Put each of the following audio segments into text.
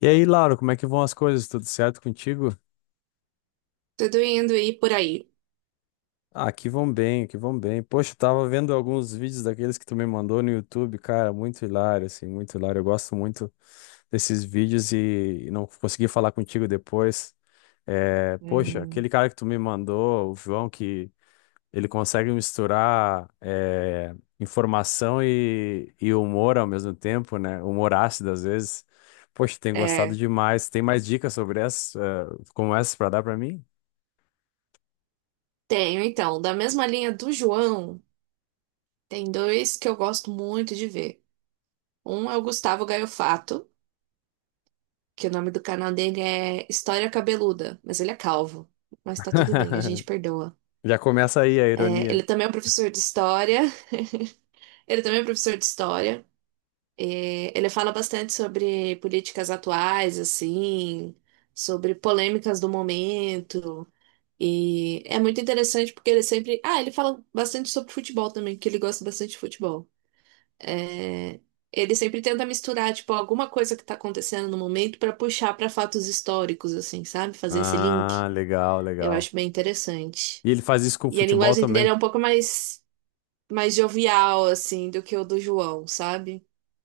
E aí, Lauro, como é que vão as coisas? Tudo certo contigo? Tudo indo e por aí. Ah, aqui vão bem, aqui vão bem. Poxa, eu tava vendo alguns vídeos daqueles que tu me mandou no YouTube, cara, muito hilário, assim, muito hilário. Eu gosto muito desses vídeos e não consegui falar contigo depois. É, poxa, Hum, aquele cara que tu me mandou, o João, que ele consegue misturar informação e humor ao mesmo tempo, né? Humor ácido às vezes. Poxa, tenho gostado É, demais. Tem mais dicas sobre essas, como essas para dar pra mim? tenho então, da mesma linha do João, tem dois que eu gosto muito de ver. Um é o Gustavo Gaiofato, que o nome do canal dele é História Cabeluda, mas ele é calvo. Mas tá tudo bem, a gente perdoa. Já começa aí a É, ele ironia. também é um professor de história. Ele também é um professor de história. É, ele fala bastante sobre políticas atuais, assim, sobre polêmicas do momento. E é muito interessante porque ele sempre. Ah, ele fala bastante sobre futebol também, que ele gosta bastante de futebol. É. Ele sempre tenta misturar, tipo, alguma coisa que tá acontecendo no momento pra puxar pra fatos históricos, assim, sabe? Fazer esse link. Ah, legal, Eu legal. acho bem interessante. E ele faz isso com o E a futebol linguagem dele também. é um pouco mais, mais jovial, assim, do que o do João, sabe?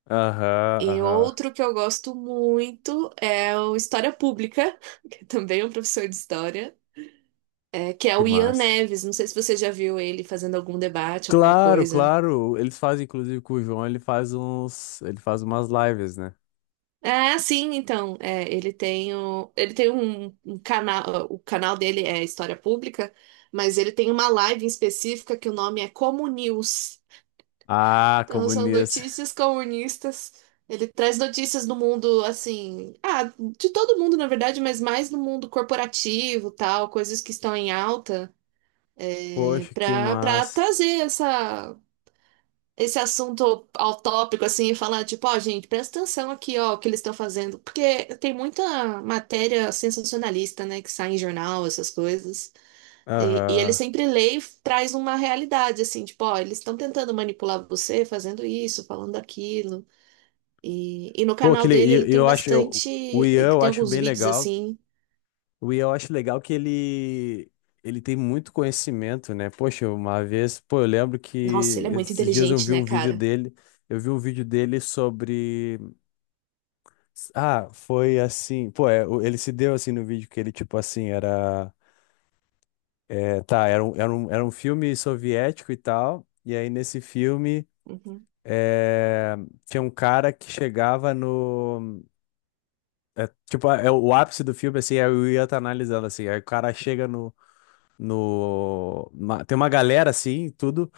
Aham, E aham. outro que eu gosto muito é o História Pública, que também é um professor de história. É, que é Que o Ian massa. Neves. Não sei se você já viu ele fazendo algum debate, alguma Claro, coisa. claro. Eles fazem, inclusive, com o João, ele faz uns. Ele faz umas lives, né? Ah, sim, então. É, ele tem um canal. O canal dele é História Pública, mas ele tem uma live em específica que o nome é Como News. Ah, Então são comunista. notícias comunistas. Ele traz notícias do mundo, assim, ah, de todo mundo, na verdade, mas mais do mundo corporativo, tal, coisas que estão em alta, é, Poxa, que para massa. trazer essa esse assunto ao tópico, assim, e falar, tipo, ó, gente, presta atenção aqui, ó, o que eles estão fazendo. Porque tem muita matéria sensacionalista, né, que sai em jornal, essas coisas. E ele Aham. sempre lê e traz uma realidade, assim, tipo, ó, eles estão tentando manipular você, fazendo isso, falando aquilo. E no Pô, que canal le... dele ele e tem eu acho. Bastante, O Ian ele eu tem acho alguns bem vídeos, legal. assim. O Ian, eu acho legal que ele ele tem muito conhecimento, né? Poxa, uma vez, pô, eu lembro Nossa, que ele é muito esses dias eu inteligente, vi né, um vídeo cara? dele, eu vi um vídeo dele sobre ah, foi assim, pô, é, o- ele se deu assim no vídeo que ele tipo assim, era é, tá, era um, era um, era um filme soviético e tal, e aí nesse filme Uhum, é, tinha um cara que chegava no o ápice do filme assim, aí o Ian tá analisando assim, aí o cara chega no tem uma galera assim, tudo.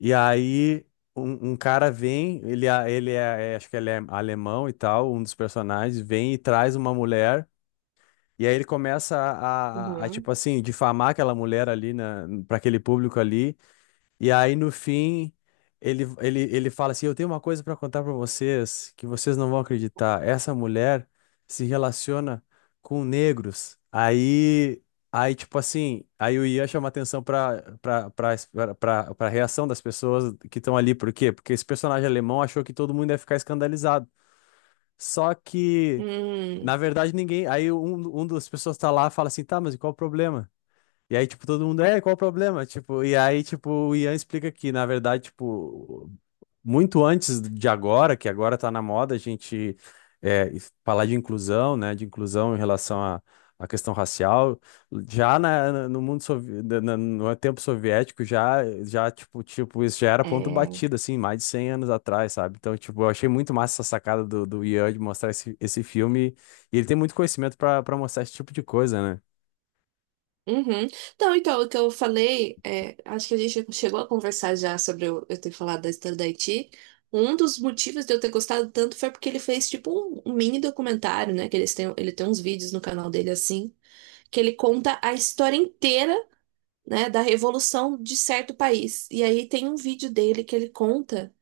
E aí um cara vem, acho que ele é alemão e tal, um dos personagens vem e traz uma mulher. E aí ele começa a tipo uhum. assim difamar aquela mulher ali na para aquele público ali. E aí no fim, ele fala assim: Eu tenho uma coisa para contar para vocês que vocês não vão acreditar. Essa mulher se relaciona com negros. Aí, tipo assim, aí o Ian chama atenção para para reação das pessoas que estão ali. Por quê? Porque esse personagem alemão achou que todo mundo ia ficar escandalizado. Só que, Hum, na verdade, ninguém. Aí um das pessoas tá lá e fala assim: Tá, mas e qual o problema? E aí, tipo, todo mundo, é, qual o problema? Tipo, e aí, tipo, o Ian explica que, na verdade, tipo, muito antes de agora, que agora tá na moda, a gente é, falar de inclusão, né, de inclusão em relação à questão racial, já no mundo, no tempo soviético, isso já era ponto é. batido, assim, mais de 100 anos atrás, sabe? Então, tipo, eu achei muito massa essa sacada do, do Ian de mostrar esse, esse filme, e ele tem muito conhecimento pra pra mostrar esse tipo de coisa, né? Uhum. Então, então, o que eu falei, é, acho que a gente chegou a conversar já sobre eu ter falado da história da Haiti. Um dos motivos de eu ter gostado tanto foi porque ele fez, tipo, um mini documentário, né? Que eles têm, ele tem uns vídeos no canal dele, assim, que ele conta a história inteira, né, da revolução de certo país. E aí tem um vídeo dele que ele conta,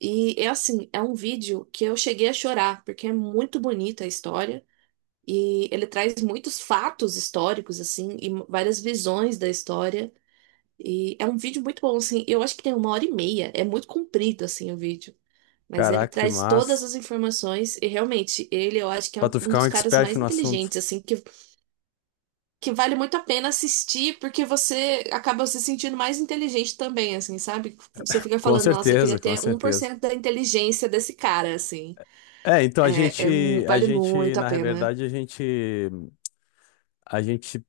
e é assim, é um vídeo que eu cheguei a chorar, porque é muito bonita a história. E ele traz muitos fatos históricos, assim, e várias visões da história. E é um vídeo muito bom, assim. Eu acho que tem uma hora e meia. É muito comprido, assim, o vídeo. Mas ele Caraca, que traz todas massa. as informações e realmente ele eu acho que é Pra um tu um ficar um dos caras expert mais no assunto. inteligentes, assim, que vale muito a pena assistir, porque você acaba se sentindo mais inteligente também, assim, sabe? Você fica Com falando, nossa, eu certeza, queria com ter um por certeza. cento da inteligência desse cara, assim. É, então a Vale gente, muito a na pena. verdade, a gente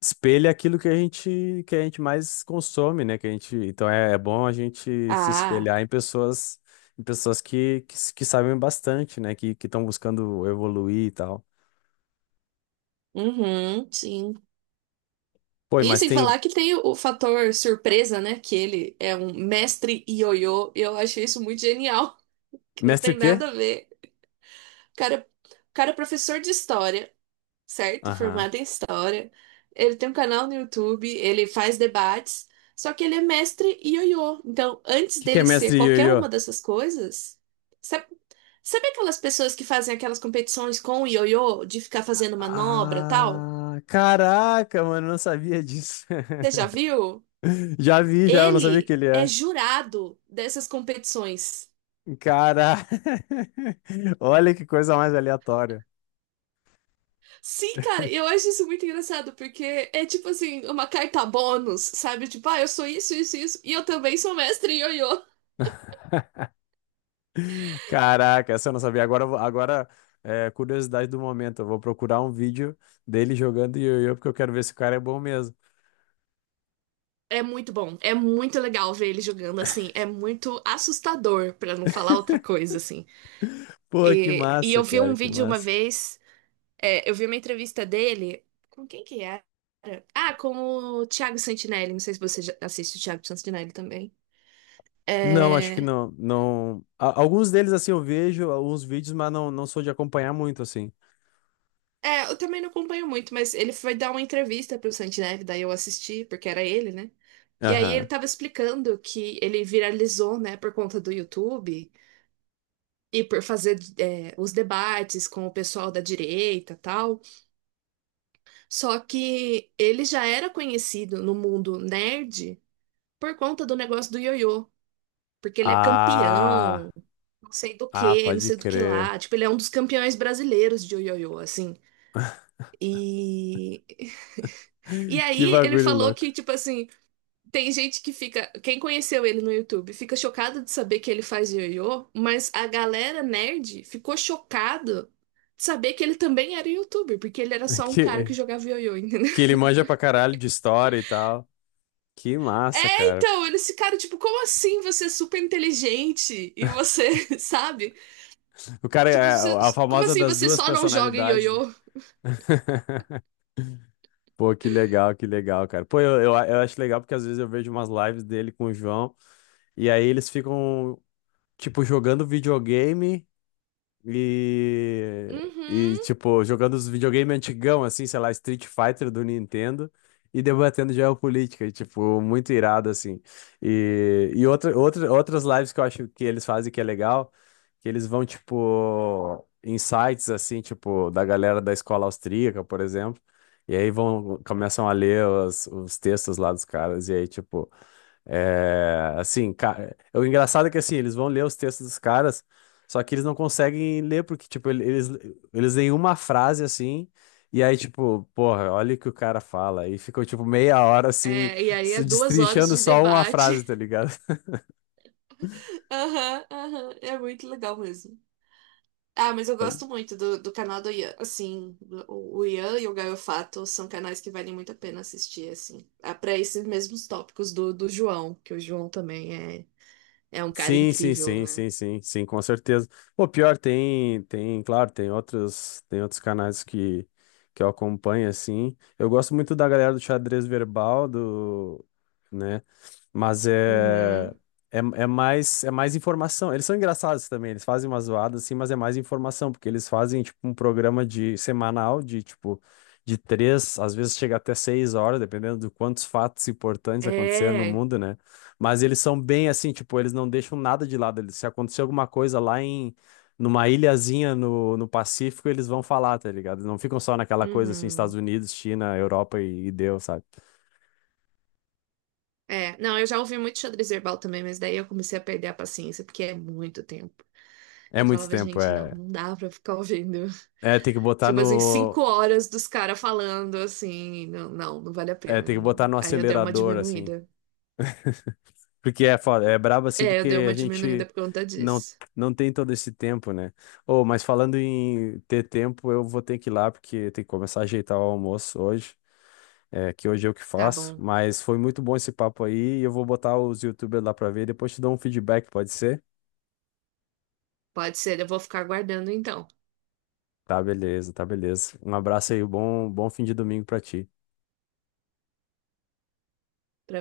espelha aquilo que a gente mais consome, né? Que a gente, então é, é bom a gente se Ah, espelhar em pessoas que, s- que sabem bastante, né? Que estão buscando evoluir e tal. uhum, sim. Pô, E mas sem tem falar que tem o fator surpresa, né? Que ele é um mestre ioiô. E eu achei isso muito genial, que não mestre o tem quê? nada a ver. O cara, é, o, cara é professor de história, certo? Aham. Formado em história. Ele tem um canal no YouTube, ele faz debates. Só que ele é mestre ioiô. Então, O antes que que é dele ser mestre qualquer Yoyo? uma dessas coisas, sabe, sabe aquelas pessoas que fazem aquelas competições com o ioiô de ficar fazendo manobra e tal? Ah, caraca, mano, eu não sabia disso. Você já viu? Já vi, já, eu não sabia que Ele ele é é. jurado dessas competições. Cara, olha que coisa mais aleatória. Sim, cara, eu acho isso muito engraçado, porque é tipo assim, uma carta bônus, sabe? Tipo, ah, eu sou isso, isso, isso, e eu também sou mestre em ioiô. Caraca, essa eu não sabia. Agora curiosidade do momento. Eu vou procurar um vídeo dele jogando ioiô, porque eu quero ver se o cara é bom mesmo. É muito bom, é muito legal ver ele jogando assim, é muito assustador, pra não falar outra coisa, assim. Pô, que E massa, eu vi cara, um que vídeo uma massa. vez, é, eu vi uma entrevista dele, com quem que era? Ah, com o Thiago Santinelli, não sei se você já assiste o Thiago Santinelli também. Não, acho que É, não, não. Alguns deles, assim, eu vejo alguns vídeos, mas não, não sou de acompanhar muito, assim. Eu também não acompanho muito, mas ele foi dar uma entrevista pro Santineve, daí eu assisti, porque era ele, né? E aí ele Aham. tava explicando que ele viralizou, né, por conta do YouTube e por fazer é, os debates com o pessoal da direita e tal. Só que ele já era conhecido no mundo nerd por conta do negócio do ioiô. Porque ele é campeão, Ah, não sei do ah, que, não pode sei do que lá. crer. Tipo, ele é um dos campeões brasileiros de ioiô, assim. E e Que aí ele bagulho falou louco. que, tipo assim, tem gente que fica, quem conheceu ele no YouTube, fica chocado de saber que ele faz ioiô, mas a galera nerd ficou chocado de saber que ele também era youtuber, porque ele era só um cara Que, que jogava ioiô, entendeu? Que ele manja pra caralho de história e tal. Que massa, É, cara. então, eles ficaram tipo, como assim você é super inteligente e você, sabe? O cara é Tipo, você- a como famosa assim das você duas só não joga personalidades. ioiô? Pô, que legal, cara. Pô, eu acho legal porque às vezes eu vejo umas lives dele com o João e aí eles ficam, tipo, jogando videogame. E, e, Uhum. tipo, jogando os videogame antigão, assim, sei lá, Street Fighter do Nintendo e debatendo geopolítica, e, tipo, muito irado, assim. E outra, outras lives que eu acho que eles fazem que é legal, que eles vão, tipo, em sites, assim, tipo, da galera da escola austríaca, por exemplo, e aí vão, começam a ler os textos lá dos caras, e aí, tipo. É, assim, ca- o engraçado é que assim, eles vão ler os textos dos caras, só que eles não conseguem ler, porque, tipo, eles, eles leem uma frase assim, e aí, tipo, porra, olha o que o cara fala. E ficou, tipo, meia hora assim, É, e aí é se 2 horas destrinchando de só uma frase, debate. tá ligado? Aham, aham, é muito legal mesmo. Ah, mas eu Pode- gosto muito do canal do Ian. Assim, o Ian e o Gaiofato são canais que valem muito a pena assistir, assim. Ah, para esses mesmos tópicos do João, que o João também é, é um cara sim, sim, incrível, sim, né? sim, sim, sim, com certeza. Pô, pior, tem, tem, claro, tem outros canais que eu acompanho, assim. Eu gosto muito da galera do xadrez verbal, do, né? Mas é, Uhum. é, é mais é mais informação. Eles são engraçados também, eles fazem umas zoadas assim, mas é mais informação, porque eles fazem tipo um programa de semanal de tipo de 3, às vezes chega até 6 horas, dependendo de quantos fatos importantes aconteceram no É. mundo, né? Mas eles são bem assim, tipo, eles não deixam nada de lado. Eles, se acontecer alguma coisa lá em numa ilhazinha no, no Pacífico, eles vão falar, tá ligado? Não ficam só naquela coisa assim, Estados Uhum. Unidos, China, Europa e deu, sabe? É. Não, eu já ouvi muito xadrez verbal também, mas daí eu comecei a perder a paciência, porque é muito tempo. É Eu muito falava, tempo, gente, não, é. não dá pra ficar ouvindo. É, tem que botar Tipo assim, cinco no, horas dos caras falando, assim, não, não, não vale a pena. Tem que botar Não. no Aí eu dei uma acelerador, assim. diminuída. Porque é, é brabo, assim, É, eu dei porque a uma diminuída gente por conta não, disso. não tem todo esse tempo, né? Ô, mas falando em ter tempo, eu vou ter que ir lá, porque tem que começar a ajeitar o almoço hoje, é, que hoje eu que Tá faço. bom, Mas foi muito bom esse papo aí, e eu vou botar os YouTubers lá pra ver, depois te dou um feedback, pode ser? pode ser. Eu vou ficar aguardando então, Tá, beleza, tá, beleza. Um abraço aí, bom, bom fim de domingo pra ti. pra